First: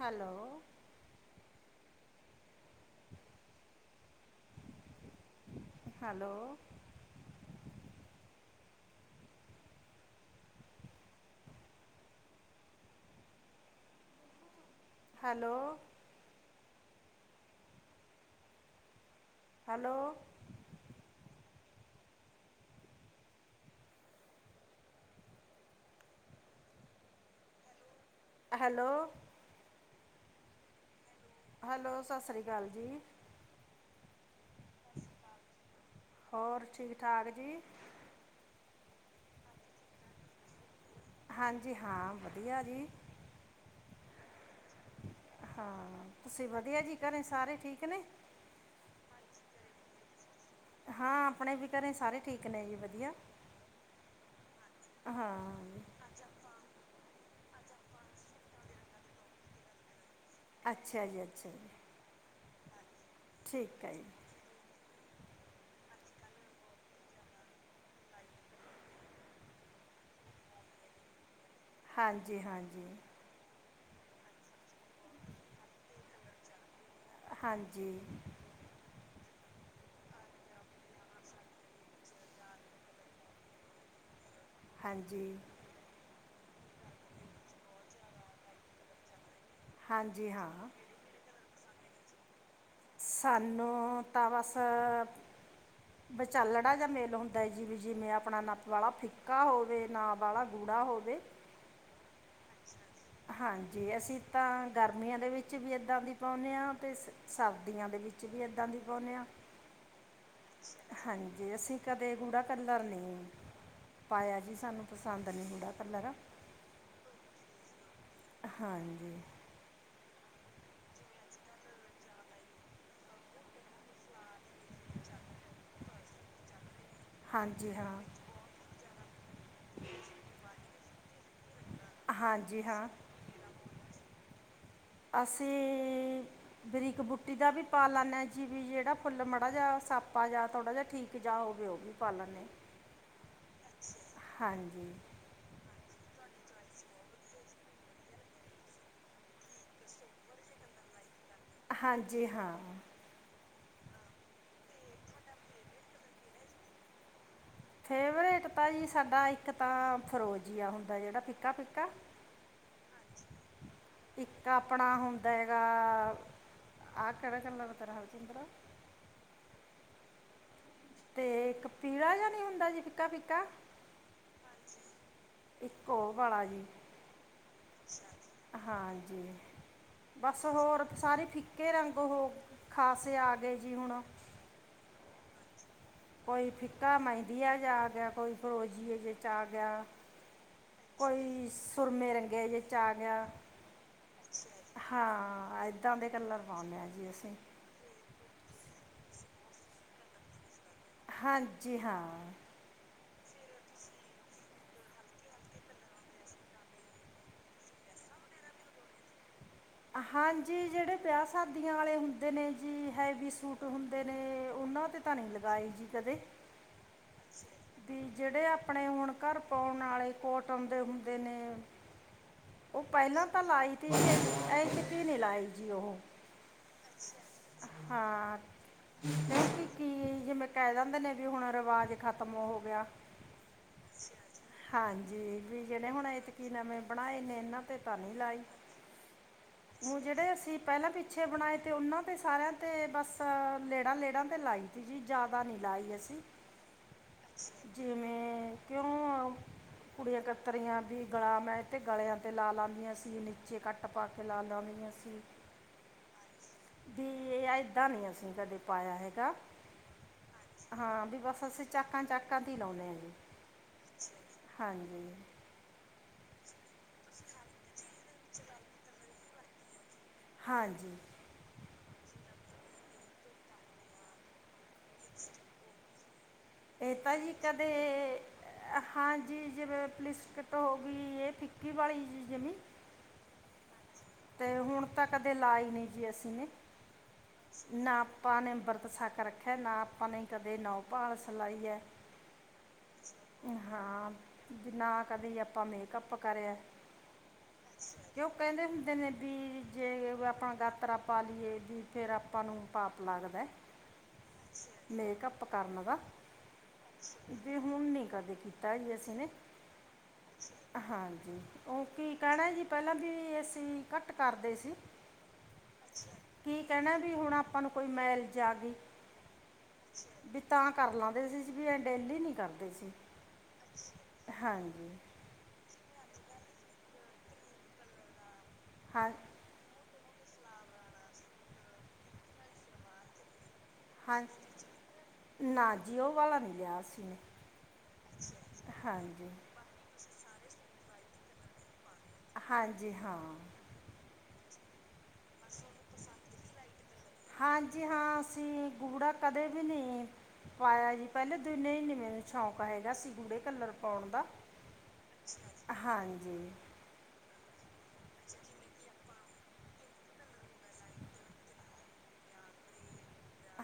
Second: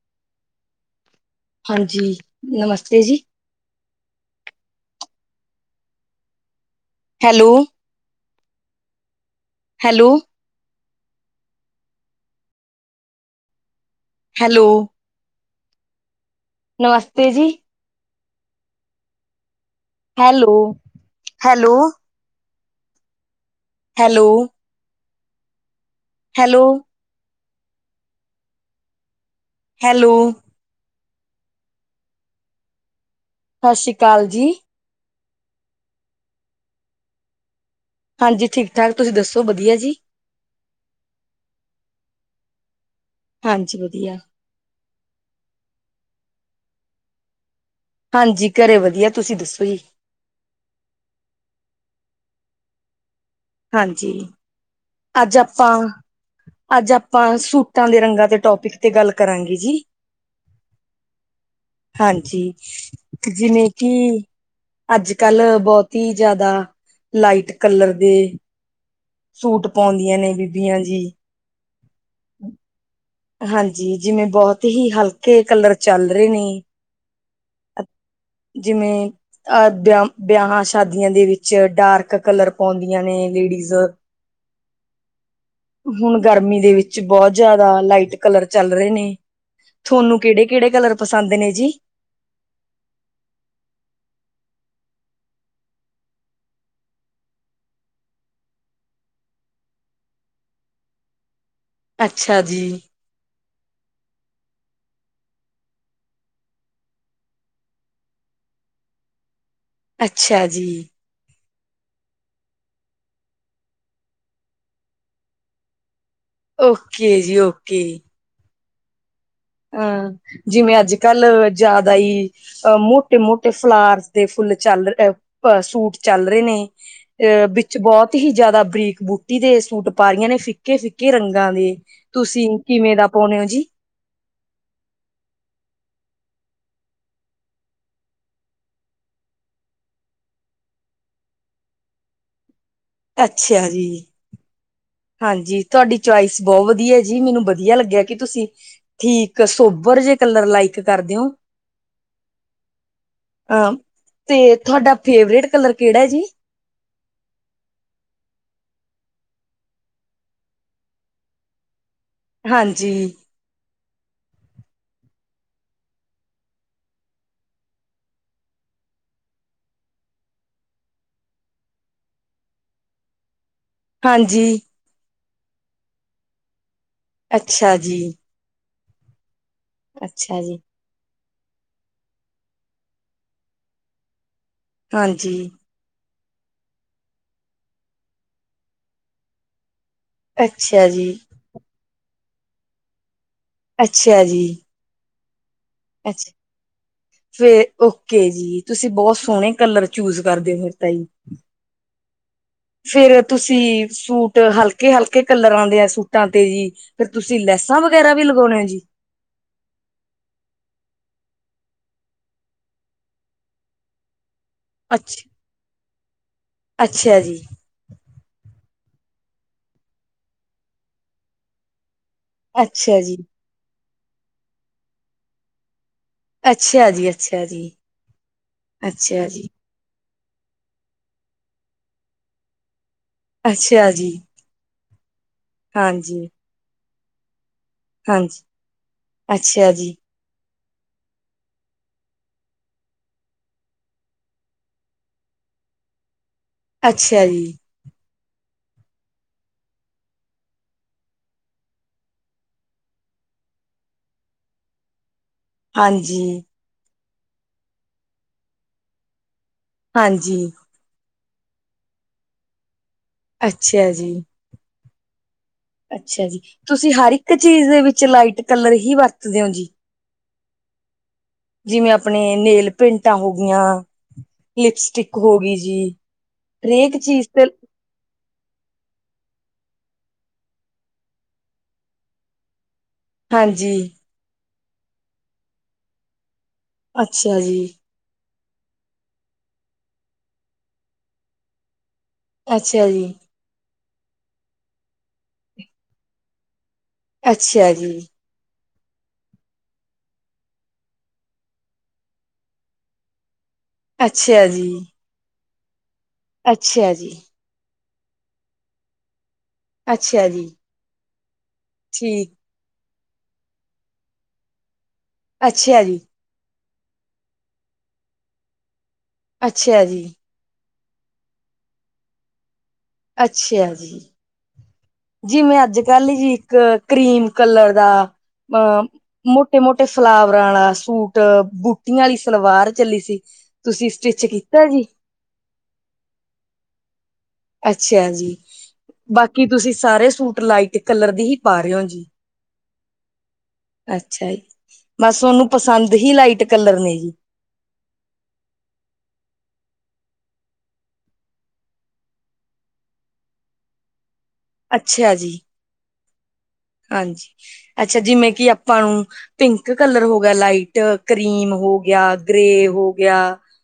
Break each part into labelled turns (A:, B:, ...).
A: Hello
B: ਹਾਂਜੀ ਨਮਸਤੇ ਜੀ
A: hello
B: hello hello hello
A: hello.
B: ਨਮਸਤੇ ਜੀ।
A: Hello.
B: Hello hello. Hello. Hello.
A: Hello.
B: Hello.
A: Hello Sat Sri ਅਕਾਲ ਜੀ।
B: ਸਤਿ ਸ਼੍ਰੀ ਅਕਾਲ ਜੀ।
A: ਹੋਰ ਠੀਕ ਠਾਕ ਜੀ।
B: ਹਾਂਜੀ ਠੀਕ ਠਾਕ ਤੁਸੀਂ ਦੱਸੋ ਵਧੀਆ ਜੀ।
A: ਹਾਂਜੀ ਹਾਂ ਵਧੀਆ ਜੀ।
B: ਹਾਂਜੀ ਵਧੀਆ।
A: ਹਾਂ, ਤੁਸੀਂ ਵਦੀਆ ਜੀ ਘਰੇ ਸਾਰੇ ਠੀਕ ਨੇ
B: ਹਾਂਜੀ, ਘਰੇ ਵਦੀਆ ਤੁਸੀ ਦੱਸੋ ਜੀ।
A: ਹਾਂ, ਆਪਣੇ ਵੀ ਘਰੇ ਸਾਰੇ ਠੀਕ ਨੇ ਜੀ ਵਦੀਆ।
B: ਹਾਂਜੀ। ਅੱਜ ਆਪਾਂ, ਅੱਜ ਆ ਆਪਾਂ ਸੂਟਾਂ ਦੇ ਰੰਗਾਂ ਤੇ ਟੋਪਿਕ ਤੇ ਗੱਲ ਕਰਾਂਗੇ ਜੀ।
A: ਅੱਛਾ ਜੀ, ਅੱਛਾ ਜੀ।
B: ਹਾਂਜੀ ਜਿਵੇਂ
A: ਠੀਕ
B: ਕਿ
A: ਹੈ
B: ਅੱਜ-ਕੱਲ ਬੋਤੀ ਜਾਦਾ ਲਾਈਟ ਕੱਲਰ ਦੀ ਸੂਟ ਪਾਉਂਦੀਆਂ ਨੇ ਬੀਬੀਆਂ ਜੀ।
A: ਹਾਂਜੀ ਹਾਂਜੀ।
B: ਹਾਂਜੀ, ਜਿਵੇਂ ਬੋਹਤ ਈ ਹਲਕੇ ਕਲਰ ਚੱਲ ਰਏ ਨੇ। ਅ
A: ਹਾਂਜੀ
B: ਜਿਵੇਂ ਅ ਬੇ ਬੇਯਾਂ ਹਾਂ ਸ਼ਾਦੀਆਂ ਦੇ ਵਿੱਚ, ਡਾਰਕ ਕਲਰ ਪਾਊਂਦੀਆਂ ਨੇ ਲੇੜੀਜ਼।
A: ਹਾਂਜੀ।
B: ਹੁਣ ਗਰਮੀ ਦੇ ਵਿੱਚ ਬੋਤ ਜੇਆਦਾ ਲਾਈਟ ਕੱਲਰ ਚੱਲ ਰਏ ਨੇ। ਤੁਹਾਨੂੰ
A: ਹਾਂਜੀ
B: ਕਿਹੜੇ
A: ਹਾਂ
B: ਕਿਹੜੇ ਕਲਰ ਪਸੰਦ ਨੇ ਜੀ।
A: ਸਾਨੂੰ ਤਾਂ ਬਸ ਬਚਾਲੜਾ ਜਾ ਮੇਲ ਹੁੰਦੈ। ਜਿਮੇ, ਜਿਮੇ ਆਪਣਾ ਨਾ ਵਾਲਾ ਫਿੱਕਾ ਹੋਵੇ ਨਾ ਵਾਲਾ ਗੂ [unintelligible]
B: ਅੱਛਾ ਜੀ।
A: ਹਾਂਜੀ, ਅਸੀਂ ਤਾਂ ਗਾਰਮੀਆਂ ਦੇ ਵਿੱਚ ਵੀ ਏਦਾਂ ਦੀ ਪਾਂਓਨੇ ਆਂ, ਤੇ ਸ ਸ ਸਾਰਦੀਆਂ ਦੇ ਵਿੱਚ ਵੀ ਏਦਾਂ ਦੀ ਪਾਉਨੇ ਆ
B: ਅੱਛਾ ਜੀ।
A: ਜੇ ਅਸੀਂ ਕਦੇ ਗੂੜਾ ਕੱਲਰ ਨਈ ਪਾਏਆ ਜੀ, ਸਾਨੂੰ ਪਸੰਦ ਨੀ ਹੂੰਦਾ ਕੱਲਰ।
B: ਓਕੇ ਜੀ, ਓਕੇ ਜੀ।
A: ਹਾਂਜੀ।
B: ਅਂ, ਜਿਵੇਂ ਅੱਜ-ਕੱਲ੍ ਜ਼ਿਆਦਾ ਈ, ਅ ਮੋਟੇ ਮੋਟੇ ਫਲਾਰਸ ਦੇ ਫੁਲ [unintelligible] ਸੂਟ ਚੱਲ ਰੇ ਨੇ। ਅ
A: ਹਾਂਜੀ
B: ਵਿੱਚ
A: ਹਾਂ
B: ਬੋਤ ਹੀ ਜ਼ਿਆਦਾ ਬਰੀਕ ਬੂਟੀ ਦੇ, ਸੂਟ ਪਾ ਰੀਆਂ ਨੇ ਫਿੱਕੇ, ਫਿੱਕੇ ਕਿ ਰੰਗਾਂ ਦੇ, ਤੁਸੀਂ
A: ਹਾਂਜੀ ਹਾਂ
B: ਕਿਵੇਂ ਦਾ ਪਾਊਨੇ ਓ ਜੀ?
A: [inaudible] ਅਸੀਂ, ਬਰੀਕ ਬੂਟੀ ਦਾ ਵੀ ਪਾ ਲੈਨੇ ਆਂ ਜੀ ਵੀ ਜੇੜਾ ਫੁੱਲ ਮਾੜਾ ਜੇਆ ਆਪਾ ਯਾ ਥੋੜਾ ਜੇਆ ਠੀਕ ਜਾ ਹੋਵੇ, ਓ ਵੀ ਪਾ ਲੈਨੇ ਆ।
B: ਅੱਛਾ ਜੀ। ਹਾਂਜੀ, ਤੁਹਾਡੀ ਚੋਇਸ ਬੋਅ ਵਦੀਆ ਜੀ, ਮੈਨੂੰ ਬਦੀਆ ਲੱਗੇਆ ਕਿ ਤੁਸੀਂ ਠੀਕ ਸੋਬਰ ਕੇਓਜੇ ਕੱਲਰ ਲਾਈਕ ਕਰ ਦੇਓ?
A: ਹਾਂਜੀ ਹਾਂ।
B: ਅ ਤੇ ਤੁਹਾਡਾ ਫੇਵਰੇਟ ਕੱਲਰ ਕੇੜਾ ਜੀ?
A: ਫੇਵਰੇਟ ਤਾਂ ਜੀ ਸਾਡਾ ਇੱਕ ਤਾਂ ਫਰੋਜੀ ਅ ਹੁੰਦਾ ਜੇੜਾ ਫਿਕਾ, ਫਿਕਾ
B: ਹਾਂਜੀ।
A: ਇੱਕ ਆਪਣਾ ਹੁੰਦਾ ਹੈਗਾ ਆ ਕੇੜਾ ਕੱਲਰ ਕਰਾ ਹਰਜੀਂਦਰ? ਤੇ ਇੱਕ ਪੀਲਾ਼ ਜੇਆ ਨੀ ਹੁੰਦਾ ਜੀ ਫਿੱਕਾ, ਫਿੱਕਾ।
B: ਹਾਂਜੀ।
A: ਇੱ ਓ ਵਾਲਾ਼ ਜੀ।
B: ਅੱਛਾ ਜੀ।
A: ਹਾਂਜੀ,
B: ਅੱਛਾ
A: ਬਸ
B: ਜੀ
A: ਹੋਰ ਸਾਰੇ ਫਿਕ ਕੇ ਰੰਗ ਹੋ ਖਾਸੇ ਆ ਗਏ ਜੀ ਹੁਣ।
B: ਹਾਂਜੀ।
A: ਕੋਈ ਫਿੱਕਾ ਮੈਂਦੀਆ ਜੇਆ ਆ ਗੇਆ, ਕੋਈ ਫਰੋਜੀਏ ਚ ਆ ਗੇਆ।
B: ਅੱਛਾ ਜੀ,
A: ਕੋਈ ਸੁਰਮੇ ਰੰਗੇ ਜੇ ਚ ਆ ਗੇਆ।
B: ਅੱਛੇਯਾ ਜੀ।
A: ਹਾਂ ਆ
B: ਅੱਛਾ, ਫੇਰ ਓਕੇ ਜੀ। ਤੁਸੀਂ ਬੋਤ ਸੋਣੇ ਕੱਲਰ ਚੂਯਜ ਕਰਦੇ ਫੇਰ ਤਾ ਜੀ।
A: ਹਾਂਜੀ ਹਾਂ
B: ਫੇਰ ਤੁਸੀਂ, ਸੂਟ ਹਲਕੇ-ਹਲਕੇ ਕਲਰਾਂ ਦੇ ਆਂ ਸੂਟਾਂ ਤੇ ਜੀ ਫੇਰ ਤੁਸੀਂ ਲੈਸਾਂ ਵਗੈਰਾ ਵੀ ਲਗਾਓਨੇ ਆ ਜੀ।
A: [inaudible] ਹਾਂਜੀ। ਜੇੜੇ ਬੇਯਾ ਸਾਦੀਆਂ ਵਾਲੇ ਹੁੰਦੇ ਨੇ ਜੀ, ਹੈਵੀ ਸੂਟ ਹੁੰਦੇ ਨੇ ਓਨਾਂ ਤੇ ਤਾਂ ਨਈ
B: ਅੱਛਾ।
A: ਲਗਾਈ ਜੀ ਕਦੇ।
B: ਅੱਛਾ ਜੀ,
A: ਬੀ ਜੇੜੇ ਆ ਆਪਣੇ ਹੁਣ ਘਰ ਪਾਓਣ ਆਲੇ਼ ਕੋਟਨ ਦੇ ਹੁੰਦੇ ਨੇ ਓ
B: ਅੱਛਾ ਜੀ,
A: ਪੈਲਾਂ ਤਾਂ ਲਾਈ ਤੀ ਜੀ, [inaudible] ਐਤਕੀ ਨੀ ਲਾਈ ਜੀ ਓਹ।
B: ਅੱਛੇਯਾ ਜੀ, ਅੱਛਾ ਜੀ,
A: ਹਾਂ
B: ਅੱਛਾ ਜੀ।
A: ਜਿਮੇਂ ਕੈ ਦੰਦੇ ਨੇ ਵੀ ਹੋਣ ਰਵਾਜ ਖਤਮ ਹੋ ਗੇਆ।
B: ਅੱਛਾ ਜੀ,
A: ਹਾਂਜੀ, ਵੀ ਜੇੜੇ ਹੋਣ
B: ਹਾਂਜੀ,
A: ਐਤਕੀ ਨਮੇ ਬਣਾਏ ਨੇ ਏਨਾ ਤੇ ਤਾ ਨਈ ਲਾਈ।
B: ਹਾਂਜੀ, ਅੱਛਾ ਜੀ।
A: ਅਸੀ ਪੈਲਾਂ ਪਿੱਛੇ ਬਣਾਏ ਤੇ, ਓਨਾਂ ਤੇ ਸਾਰੇਆਂ ਤੇ ਬਸ ਲੇੜਾਂ, ਲੇੜਾਂ ਤੇ ਲਾਈ ਦੀ ਜੀ ਜਿਆ [unintelligible] ਲਾਈ ਅਸੀਂ।
B: ਅੱਛੇਯਾ ਜੀ।
A: ਹੂੰ ਮ ਕੇਓਂ ਕੁੜੀਆਂ ਕੱਤਰੀਆਂ ਬੀ ਗਲਾਮ ਐ ਤੇ ਗਲੇਆਂ ਤੇ ਲਾ ਲਾਦੀਆਂ ਸੀ ਨੀਚੇ ਕੱਟ ਪਾ ਕੇ ਲਾ ਲਾਉਂਨੀਆਂ ਸੀ।
B: ਹਾਂਜੀ।
A: ਬੀ ਏਹ ਐਦਾ ਨੀ ਅਸੀਂ ਕਦੇ ਪਾਏਆ ਹੈਗਾ,
B: ਹਾਂਜੀ,
A: ਹਾਂ ਬੀ ਬਸ ਅਸੀਂ ਚਾਕਾਂ, ਚਾਕਾਂ ਤੇ ਈ ਲਾਓਨੇ ਆਂ ਜੀ।
B: ਅੱਛਾ ਜੀ।
A: ਹਾਂਜੀ।
B: ਅੱਛਾ ਜੀ। ਤੁਸੀ ਹਰ ਇੱਕ ਚੀਜ਼ ਦੇ ਵਿੱਚ ਲਾਈਟ ਕੱਲਰ ਹੀ ਵਰਤਦੇ ਓ ਜੀ?
A: ਹਾਂਜੀ
B: ਜਿਵੇਂ ਆਪਣੇ ਨੇਲ ਪੇਟਾਂ ਹੋ ਗਿਆਂ, ਲਿਪਸਟਿਕ ਹੋ ਗੀ ਜੀ।
A: ਏ
B: ਹਰੇਕ
A: ਤਾ
B: ਚੀਜ਼
A: ਜੀ
B: ਤੇ
A: ਕਦੇ ਹਾਂਜੀ, ਜਿਵੇ ਪਲਿਸਕਟ ਹੋ ਗਈ ਏ ਫਿੱਕੀ ਵਾਲੀ਼ ਜੀ ਜੀਮੀ।
B: ਹਾਂਜੀ
A: ਤੇ ਹੁਣ ਤਾਂ ਕਦੇ ਲਾਈ ਨੀ ਜੀ ਅਸੀ ਨੇ
B: ਅੱਛਾ ਜੀ।
A: ਨਾ ਆਪਾਂ ਨੇ ਅੰਬ੍ਰਤ ਸਾਕ ਰੱਖੇਆ, ਨਾ ਆਪਾ ਨੇ ਕਦੇ ਨੌਪਾਲਸ ਲਾਈ ਐ
B: ਅੱਛੇਯਾ ਜੀ।
A: ਹਾਂ, ਬੀ ਨਾ, ਕਦੀ ਆਪਾਂ ਮੇਕਅੱਪ ਕਰੇਆ
B: ਅੱਛਾ ਜੀ।
A: ਕੈਂਦੇ ਨੇ ਬੀ ਜੇ, ਵ ਅ ਆਪਾਂਂ ਗਾਤਰਾ ਪਾ ਲੀਏ ਵੀ ਫੇਰ ਆਪਾਂ ਨੂੰ ਪਾਪ ਲੱਗਦੈ।
B: ਅੱਛੇਯਾ ਜੀ।
A: ਅਪ ਕਰਨ ਦਾ।
B: ਅੱਛੇਯਾ ਜੀ।
A: ਵੀ ਹੁਣ ਨਹੀਂ ਕਦੇ ਕੀਤਾ ਈ ਨੀ ਅਸੀਂ ਨੇ।
B: ਅੱਛਾ ਜੀ। ਠੀਕ
A: ਪੈਲਾਂ ਬੀ ਅਸੀ ਘੱਟ ਕਰਦੇ ਸੀ।
B: ਅੱਛਯਾ ਜੀ।
A: ਕੀ ਕੈਣਾ ਬੀ, ਹੋਣ ਆਪਾਂ ਨੂੰ ਕੋਈ ਮੈਲ ਜਾ ਗੀ।
B: ਅੱਛਯਾ ਜੀ।
A: ਕਰ ਲਾਂਦੇ ਸੀ, ਬੀ ਐਂ ਡੇਲੀ ਨੀ ਕਰਦੇ ਸੀ।
B: ਅੱਛਯਾ ਜੀ।
A: ਹਾਂਜੀ
B: ਜਿਵੇਂ, ਅੱਜ- ਕੱਲ ਜੀ, ਇੱਕ ਕ੍ਰੀਮ ਕੱਲਰ ਆ ਅ
A: ਹਾਂ
B: ਮੋਟੇ, ਮੋਟੇ ਫਲਾਵਰਾਂ ਆਲਾ਼ ਸੂਟ, ਬੂਟੀਆਂ ਆਲੀ਼ ਸਲਵਾਰ ਚੱਲੀ ਸੀ ਤੁਸੀਂ ਸਟਿਚ
A: ਹਾਂਜੀ,
B: ਕੀਤਾ ਜੀ
A: ਹਾਂਜੀ ਨਾ ਜੀ ਓ ਵਾਲਾ ਨੀ ਲੇਆ ਅਸੀ ਨੇ।
B: ਅੱਛਯਾ ਜੀ।
A: ਹਾਂਜੀ
B: ਬਾਕੀ ਤੁਸੀ ਸਾਰੇ ਸੂਟ ਲਾਈਟ ਕੱਲਰ ਦੇ ਹੀ ਪਾ ਰੇ ਓਜੀ।
A: ਹਾਂਜੀ, ਹਾਂ।
B: ਅੱਛਾ ਜੀ। ਬਸ ਓਨੂੰ
A: ਹਾਂਜੀ ਹਾਂ, ਅਸੀਂ ਗੂੜਾ ਕਦੇ ਵੀ ਨਈ। ਪਾਏਆ ਜੀ, ਪੈਲੇ ਦਿਨ ਏ ਨਈ ਮੈਨੂੰ ਸ਼ੌਕ ਹੈਗਾ ਸੀ। ਗੂੜੇ ਕਲਰ ਪੌਣ ਦਾ।
B: ਅੱਛਯਾ ਜੀ।
A: ਹਾਂਜੀ
B: ਹਾਂਜੀ, ਅੱਛਾ। ਜਿਮੇਂ ਕਿ ਆਪਾਂ ਨੂੰ ਪਿੰਕ ਕਲਰ ਹੋ ਗੇਆ ਲਾਈਟ ਕਰੀਮ ਹੋ ਗਿਆ, ਗ੍ਰੇ ਹੋ ਗਿਆ,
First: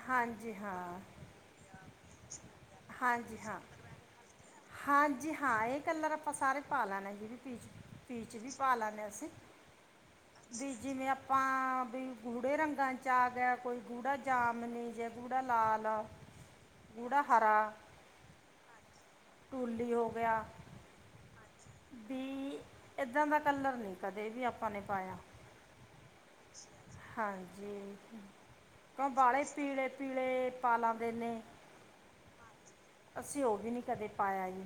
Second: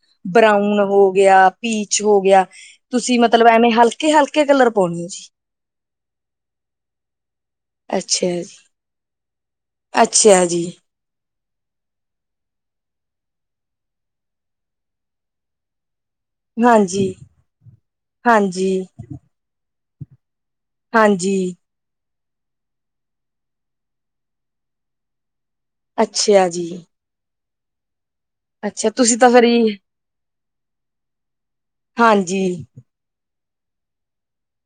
A: ਹਾਂਜੀ
B: ਬਰਾਊਨ
A: ਹਾਂ
B: ਹੋ ਗਿਆ, ਪੀਚ ਹੋ ਗਿਆ। ਤੁਸੀਂ
A: ਹਾਂਜੀ
B: ਮਤਲਬ
A: ਹਾਂ,
B: ਐਵੇਂ ਹਲਕੇ ਹਲਕੇ ਕਲਰ ਪਾਉਣੇ ਹੋ ਜੀ।
A: ਹਾਂਜੀ ਹਾਂ, ਏ ਕਲਰ ਆਪਾਂ ਸਾਰੇ ਪਾ ਲੈਣੇ।
B: ਅੱਛਾ
A: ਪੀਚ ਵੀ
B: ਜੀ।
A: ਪਾ ਲੈਂਨੇ ਆਂ ਅਸੀ,
B: ਅੱਛਾ ਜੀ
A: ਬੀ ਜੀਮੇ ਆ ਤਾਂ, ਬਈ ਗੂੜੇ ਰੰਗਾਂ ਚ ਆ ਗੇਆ ਕੋਈ ਗੂੜਾ ਜਾਮਨੀ ਜੇ ਗੂੜਾ ਲਾਲ।
B: ਹਾਂਜੀ,
A: ਗੂੜਾ ਹਰਾ
B: ਹਾਂਜੀ।
A: ਕੁਲੀ ਹੋ ਗੇਆ
B: ਹਾਂਜੀ।
A: ਬੀ, ਐਦਾਂ ਦਾ ਕੱਲਰ ਨੀ ਕਦੇ ਵੀ ਆਪਾਂ ਨੇ ਪਾਏਆ।
B: ਅੱਛਯਾ ਜੀ।
A: ਜਿਵੇਂ ਕਿ,
B: ਅੱਛਾ
A: ਕਈ
B: ਤੁਸੀਂ ਤਾਂ ਫੇਰ
A: ਬਾਲੇ਼ ਪੀਲੇ਼, ਪੀਲੇ਼ ਪਾ ਲੈਂਦੇ ਨੇ।
B: ਹਾਂਜੀ।
A: ਅਸੀਂ ਓ ਵੀ ਨੀ ਕਦੇ ਪਾਏਆ ਜੀ।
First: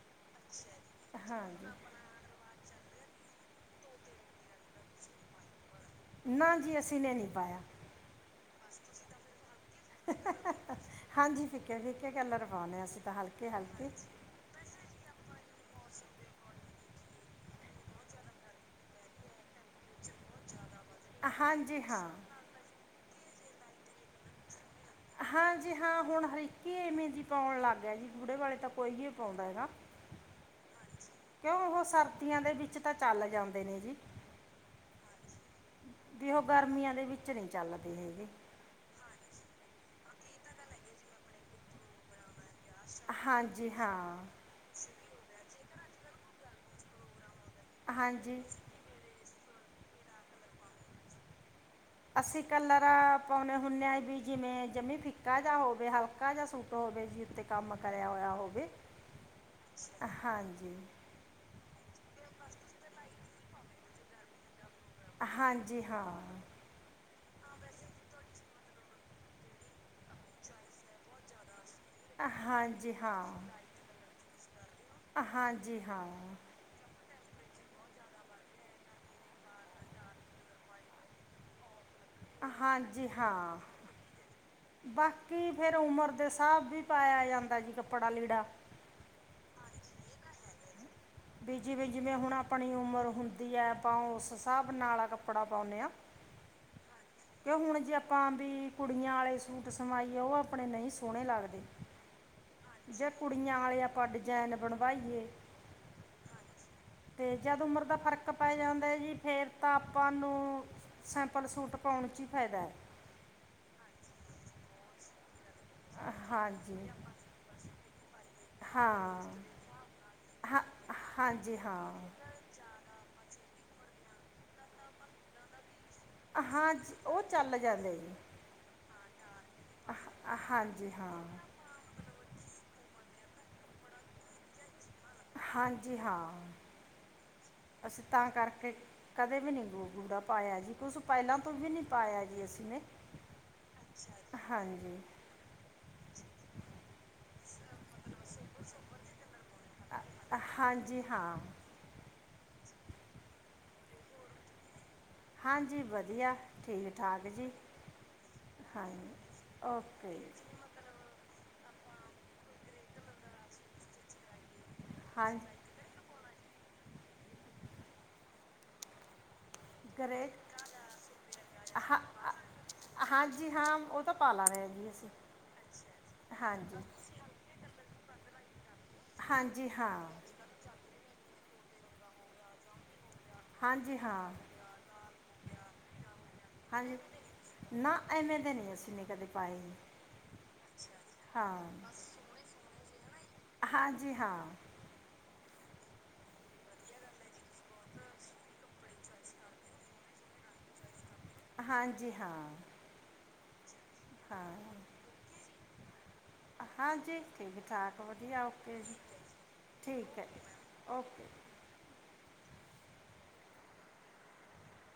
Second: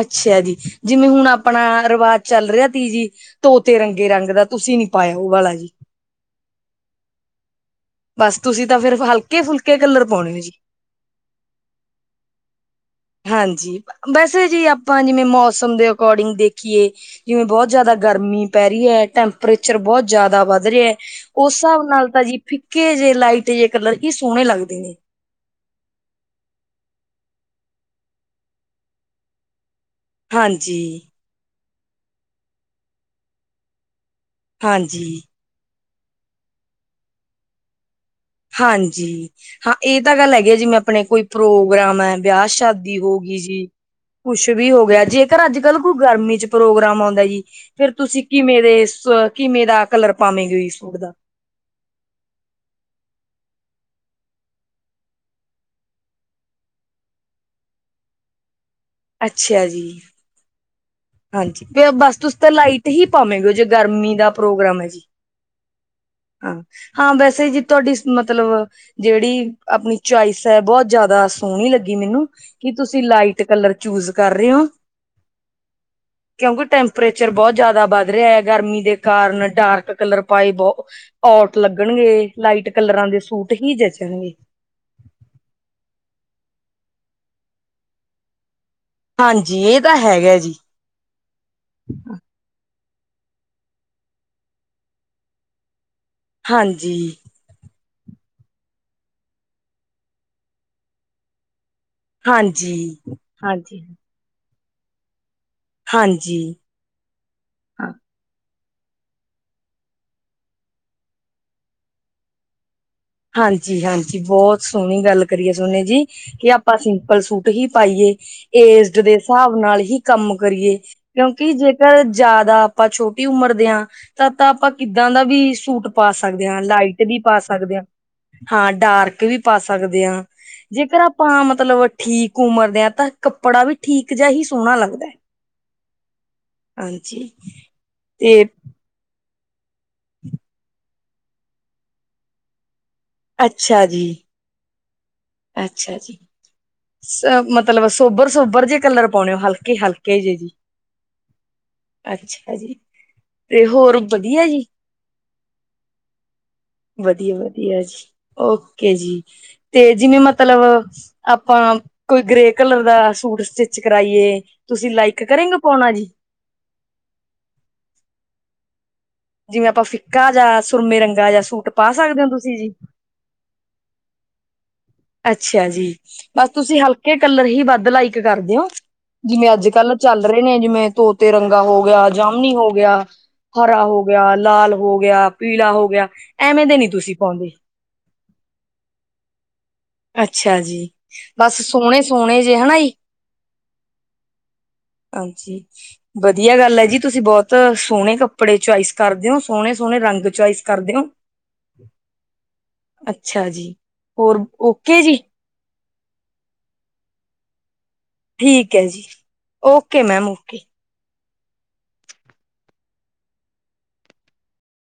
B: ਅੱਛਯਾ ਜੀ, ਜਿਮੇਂ ਹੁਣ ਆਪਣਾ
A: ਹਾਂਜੀ
B: ਰਵਾਜ਼ ਚੱਲ ਰੇਆ ਤੀ ਜੀ ਤੋਤੇ ਰੰਗੇ ਰੰਗ ਦਾ ਤੁਸੀ ਨੀ ਪਾਏਆ ਓ ਆਲਾ਼ ਜੀ।
A: ਨਾ ਜੀ, ਅਸੀਂ ਨੇ ਨੀ ਪਾਯਾ।
B: ਬ ਤੁਸੀਂ ਤਾਂ ਫੇਰ ਹਲਕੇ ਫੁਲਕੇ ਕਲਰ ਪਾਉਣੇ ਹੋ ਜੀ।
A: ਹਾਂਜੀ ਫਿਕੇ, ਫਿਕੇ ਕੱਲਰ ਪਾਓਨੇ ਅਸੀਂ। ਤਾਂ ਹਲਕੇ
B: ਹਾਂਜੀ,
A: ਹਲਕੇ
B: ਬੈਸੇ ਜੀ ਆਪਾਂ ਜਿਮੇਂ ਮੌਸਮ ਦੇ ਅਕੋਡਿੰਗ ਦੇਖੀਏ ਜਿਵੇਂ ਬੋਤ ਜਾਦਾ ਗਰਮੀ ਪੈ ਰੀ ਐ, ਟੈਂਪਰੇਚਰ ਬੋਤ ਜਾਦਾ ਵੱਦ ਰੇਯਾ ਓਸ
A: ਹਾਂਜੀ
B: ਸਾਬ ਨਾਲ
A: ਹਾਂ
B: ਤਾਂ ਜੀ, ਫਿੱਕੇ ਜੇ ਲਾਈਟ ਜੇ ਕਲਰ ਈ ਸੋਣੇ ਲੱਗ
A: ਹਾਂਜੀ ਹਾਂ, ਹੁਣ ਹਰੇ ਕੀ ਐਮੇ ਜੀ। ਪੌਣ ਲੱਗ ਗੇ ਜੀ, ਗੂੜੇ ਵਾਲੇ ਤਾਂ ਕੋਈ ਨੀਂ ਪੌਂਦਾ ਹੈਗਾ।
B: ਹਾਂਜੀ।
A: ਕੇਓਂ ਓ, ਸਾਰਦੀਆਂ ਦੇ ਬਿਚ ਤਾਂ ਚੱਲ ਜਾਂਦੇ ਨੇ ਜੀ।
B: ਹਾਂਜੀ।
A: ਬੀ ਓਹ, ਗਰਮੀਆਂ ਦੇ ਵੀਚ ਨਈ ਚੱਲਦੇ ਹੈਗੇ।
B: ਹਾਂਜੀ, ਹਾਂ ਏ ਤਾਂ ਗੱਲ ਹੈਗੀ ਜਿਮੇ ਆਪਣੇ ਕੋਈ ਪ੍ਰੋਗਰਾਮ ਐ ਬੇਆ ਸਾ਼ਦੀ ਹੋ ਗਈ ਜੀ
A: ਹਾਂਜੀ ਹਾਂ
B: ਕੁਛ ਵੀ ਹੋ ਗੇਆ, ਜੇਕਰ ਅੱਜ-ਕੱਲ੍ਹ ਕੋਈ ਗਰਮੀ ਚ ਪ੍ਰੋਗਰਾਮ ਆਂਓਦਾ ਜੀ ਫੇਰ ਤੁਸੀਂ
A: ਹਾਂਜੀ
B: ਕਿਵੇਂ ਦੇ ਸ ਕਿਵੇਂ ਦਾ ਕਲਰ ਪਾਨੇ ਹੈ ਜੀ ਸੂਟ ਦਾ?
A: ਅਸੀ ਕੱਲਰ ਪੌਣੇ ਹੁੰਨੇਂ ਆ, ਵੀ ਜਿਮੇਂ ਜਮੀ ਫਿੱਕਾ ਜਾ ਹੋਵੇ ਹਾਲਕਾ ਜੇਯਾ ਸੂਟ ਹੋਵੇ ਹੋਵੇ ਜੀ, ਉੱਤੇ ਕੰਮ ਕਰੇਆ ਹੋਏਆ ਹੋਬੇ
B: ਅੱਛਾ ਜੀ
A: ਹਾਂਜੀ।
B: ਹਾਂਜੀ, ਕੇ ਅ ਬਸ ਤੁਸੀ ਤਾਂ ਲਾਈਟ ਹੀ ਪੌਨੇ ਹੋ, ਜੇ ਗਰਮੀ ਦਾ ਪ੍ਰੋਗਰਾਮ ਐ ਜੀ।
A: ਹਾਂਜੀ, ਹਾਂ।
B: ਹਾਂ, ਬੈਸੇ ਜੀ ਤੁਆਡੀ ਸ ਮਤਲਬ ਜੇੜੀ ਆਪਨੀ ਚੋਇਸ ਐ ਬੋਤ ਜੇਆਦਾ ਸੋਣੀ ਲੱਗੀ। ਮੈਨੂੰ ਕੀ
A: ਹਾਂਜੀ
B: ਤੁਸੀਂ
A: ਹਾਂ
B: ਲਾਈਟ ਕਲਰ ਚੂਜ਼ ਕਰ ਰਏ ਓ।
A: ਹਾਂਜੀ ਹਾਂ
B: [unintelligible] ਟਪਰੇਚਰ ਬਹੁਤ ਜ਼ਿਆਦਾ ਵੱਧ ਰਿਹਾ ਹੈ। ਗਰਮੀ ਦੇ ਕਾਰਨ, ਡਾਰਕ ਕਲਰ ਪਾਈ ਬਹੁਤ ਔਟ ਲੱ ਲੱਗਣਗੇ। ਲਾਈਟ ਕਲਰਾਂ
A: ਹਾਂਜੀ
B: ਦੇ ਸੂਟ
A: ਹਾਂ
B: ਹੀ ਜਚਣਗੇ।
A: ਬਾਕੀ ਫਿਰ ਉਮਰ ਦੇ ਹਿਸਾਬ ਵੀ ਪਾਇਆ ਜਾਂਦਾ ਜੀ। ਕੱਪੜਾ ਲੀੜਾ।
B: ਹਾਂਜੀ, ਇਹ ਤਾਂ ਹੈਗਾ ਜੀ।
A: ਬੀ ਜੀਵੇ- ਜਿਵੇਂ, ਹੁਣ ਆਪਣੀ ਉ- ਉਮਰ ਹੁੰਦੀ ਹੈ। ਤਾਂ, ਉਸ ਹਿਸਾਬ ਨਾਲ ਕੱਪੜਾ ਪਾਉਂਦੇ ਆ।
B: ਹਾਂਜੀ।
A: ਕਿ, ਹੁਣ ਜੇ ਆਪਾਂ, ਵੀ ਕੁੜੀਆਂ ਆਲੇ ਸੂਟ ਸਵਾਈਏ। ਉਹ ਆਪਣੇ ਨਹੀਂ ਸੋਹਣੇ ਲੱਗਦੇ।
B: ਹਾਂਜੀ,
A: ਜੇ ਕੁੜੀਆਂ ਵਾਲੇ
B: ਹਾਂਜੀ।
A: ਆਪਾਂ ਡਿਜ਼ਾਈਨ ਬਣਵਾਈਏ।
B: ਹਾਂਜੀ
A: ਤੇ, ਜਦ ਉਮਰ ਦਾ ਫ਼ਰਕ ਪੈ ਜਾਂਦਾ। ਤੇ ਜੀ ਫੇਰ, ਤਾਂ ਆਪਾਂ ਨੂੰ ਸੈਂਪਲ ਸੂਟ, ਪਾਉਣ ਚ ਹੀ ਫਾਇਦਾ ਹੈ।
B: ਹਾਂਜੀ- ਹਾਂਜੀ, ਬਹੁਤ ਸੋਹਣੀ ਗੱਲ। ਕਰੀਏ ਸੋਨੇ ਜੀ। ਕਿ ਆਪਾਂ
A: ਹਾਂਜੀ
B: ਸਿੰਪਲ ਸੂਟ ਹੀ ਪਾਈਏ।
A: ਹਾਂ
B: ਏਜਡ ਦੇ ਹਿਸਾਬ ਨਾਲ ਹੀ ਕੰਮ
A: ਹਾਂ
B: ਕਰੀਏ। ਕਿਉਂਕਿ,
A: ਹਾਂਜੀ
B: ਜੇਕਰ
A: ਹਾਂ
B: ਜ਼ਿਆਦਾ ਆਪਾਂ ਛੋਟੀ ਉਮਰ ਹ। ਤਾਂ, ਤਾਂ ਆਪਾਂ ਕਿੱਦਾਂ ਦਾ ਵੀ ਸੂਟ ਪਾ ਸਕਦੇ ਹਾਂ
A: ਹਾਂਜੀ
B: ਲਾਈਟ ਵੀ
A: ਉਹ
B: ਪਾ
A: ਚੱਲ
B: ਸਕਦੇ ਹਾਂ।
A: ਜਾਂਦੇ ਜੀ
B: ਹਾਂ। ਡਾਰਕ ਵੀ, ਪਾ ਸਕਦੇ ਹਾਂ।
A: ਹ ਹਾਂਜੀ
B: ਜੇਕਰ
A: ਹਾਂ
B: ਆਪਾਂ ਮਤਲਬ, ਠੀਕ ਉਮਰ ਦੇ ਹਾਂ। ਤਾਂ ਕੱਪੜਾ ਵੀ ਠੀਕ ਜੇਆ ਹੀ ਸੋਣਾ ਲੱਗਦਾ ਐ।
A: ਹਾਂਜੀ ਹਾਂ, ਅਸੀ ਤਾਂ
B: ਤੇ
A: ਕਰਕੇ ਕਦੇ ਵੀ ਨੀ ਗੂ ਗੂੜਾ ਪਾਏਆ ਜੀ, ਕੁਸ ਪੈਲਾਂ ਤੋਂ ਵੀ ਨੀ ਪਾਏਆ ਜੀ ਅਸੀਂ ਨੇ।
B: ਅੱਛਾ ਜੀ।
A: ਹਾਂਜੀ
B: ਅੱਛਾ ਜੀ। ਅ ਮਤਲਬ ਸੋਬਰ- ਸੋਬਰ, ਜਿਹੇ ਕਲਰ ਪਾਉਣੇ ਹੋ। ਹਲਕੇ ਇਹ ਹਲਕੇ ਜੇ ਜੀ।
A: ਹਾਂਜੀ ਹਾਂ
B: ਅੱਛਾ। ਤੇ, ਹੋਰ ਵਧੀਆ ਜੀ?
A: ਹਾਂਜੀ, ਵਧੀਆ, ਠੀਕ- ਠਾਕ ਜੀ।
B: ਵਧੀਆ-ਵਧੀਆ ਜੀ
A: ਹਾਂ,
B: ਓਕੇ ਜੀ। ਤੇ
A: ਓਕੇ।
B: ਜਿਵੇਂ
A: ਜੀ
B: ਮਤਲਬ, ਆਪਾਂ, ਕੋਈ ਗ੍ਰੇ ਕਲਰ ਦਾ ਸੂਟ ਸਟਿਚ ਕਰਾਈਏ। ਤੁਸੀਂ, ਲਾਈਕ
A: ਹਾਂਜੀ
B: ਕਰੇਂਗੇ ਪਾਉਣਾ ਜੀ। ਜਿਵੇਂ ਆਪਾਂ ਫਿਕਾ
A: ਗਰੇਟ
B: ਜਾ, ਸੁਰਮੇ ਰੰਗਾ ਜਾ ਸੂਟ ਪਾ
A: ਹਾਂ
B: ਸਕਦੇ ਹੋ? ਤੁਸੀਂ ਜੀ।
A: ਹਾਂਜੀ ਹਾਂ ਉਹ ਤਾਂ ਪਾ ਲਾਂਗੇ ਜੀ ਅਸੀਂ
B: ਅੱਛਾ, ਜੀ। ਬਸ ਤੁਸੀਂ
A: ਹਾਂਜੀ
B: ਹਲਕੇ ਕਲਰ ਹੀ, ਬੱਦਲ- ਲਾਈਕ ਕਰਦੇਓ। ਜਿਵੇਂ ਅੱਜ
A: ਹਾਂਜੀ
B: ਕੱਲ,
A: ਹਾਂ
B: ਚੱਲ ਰਹੇ ਨੇ ਜਿਵੇਂ ਤੋਤੇ ਰੰਗ। ਗਾ ਹੋ ਗਿਆ, ਜਾਮਨੀ ਹੋ ਗਿਆ, ਹਰਾ
A: ਹਾਂਜੀ
B: ਹੋ ਗਿਆ, ਹੋ
A: ਹਾਂ
B: ਗਿਆ, ਲਾਲ ਹੋ ਗਿਆ, ਪੀਲਾ ਹੋ ਗਿਆ ਐਵੇਂ ਦੇ ਨੀ
A: ਹਾਂਜੀ
B: ਤੁਸੀਂ ਪਾਉਂਦੇ।
A: ਨਾ। ਐਵੇਂ ਦੇ ਨਹੀਂ, ਅਸੀਂ ਨੇ ਕਦੇ ਪਾਏ।
B: ਅੱਛਾ ਜੀ, ਬਸ
A: ਹਾਂ
B: ਸੋਹਣੇ- ਸੋਹਣੇ ਜੇ ਹੈਨਾ, ਜੀ।
A: ਹਾਂਜੀ, ਹਾਂ।
B: ਹਾਂਜੀ ਵਧੀਆ ਗੱਲ ਹੈ, ਜੀ। ਤੁਸੀਂ ਬਹੁਤ ਸੋਹਣੇ ਕੱਪੜੇ ਚੁਆਇਸ ਕਰਦੇ ਹੋ। ਸੋਹਣੇ- ਸੋਹਣੇ ਰੰਗ ਚੋਇਸ ਕਰਦੇ ਹੋ।
A: ਹਾਂਜੀ, ਹਾਂ।
B: ਅੱਛਾ ਜੀ। ਹੋਰ,
A: ਹਾਂ
B: ਓਕੇ ਜੀ।
A: ਹਾਂਜੀ, ਠੀਕ- ਠਾਕ। ਵਧੀਆ,
B: ਠੀਕ
A: ਓਕੇ
B: ਹੈ
A: ਜੀ।
B: ਓਕੇ
A: ਠੀਕ ਹੈ।
B: ਮੈਮ
A: ਜੀ,
B: ਓਕੇ
A: ਓਕੇ।